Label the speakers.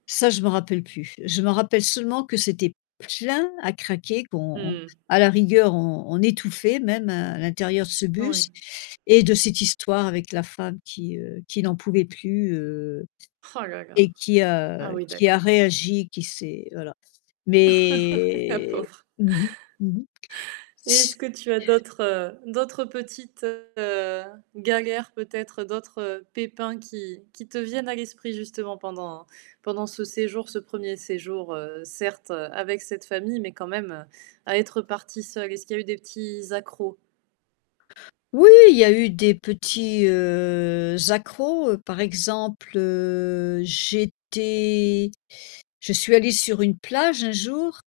Speaker 1: Ça, je m'en rappelle plus. Je me rappelle seulement, que c'était plein à craquer, qu'on on
Speaker 2: Mmh.
Speaker 1: à la rigueur, on on étouffait même, heu, à l'intérieur de ce bus
Speaker 2: Oui.
Speaker 1: et de cette histoire avec la femme qui, heu, qui n'en pouvait plus, heu
Speaker 2: Oh là là.
Speaker 1: et qui,
Speaker 2: Ah
Speaker 1: heu,
Speaker 2: oui,
Speaker 1: qui a
Speaker 2: d'accord.
Speaker 1: réagi, qui s'est voilà.
Speaker 2: La
Speaker 1: Mais,
Speaker 2: pauvre.
Speaker 1: mmh mh. Mmh mh.
Speaker 2: Et est-ce
Speaker 1: C
Speaker 2: que tu as d'autres, heu, d'autres petites, heu, galères peut-être, d'autres pépins qui qui te viennent à l'esprit justement pendant pendant ce séjour, ce 1er séjour, heu, certes, avec cette famille, mais quand même, à être partie seule? Est-ce qu'il y a eu des petits accros?
Speaker 1: Oui, il y a eu des petits, heu, accrocs. Par exemple, heu, j'étais je suis allée sur une plage, un jour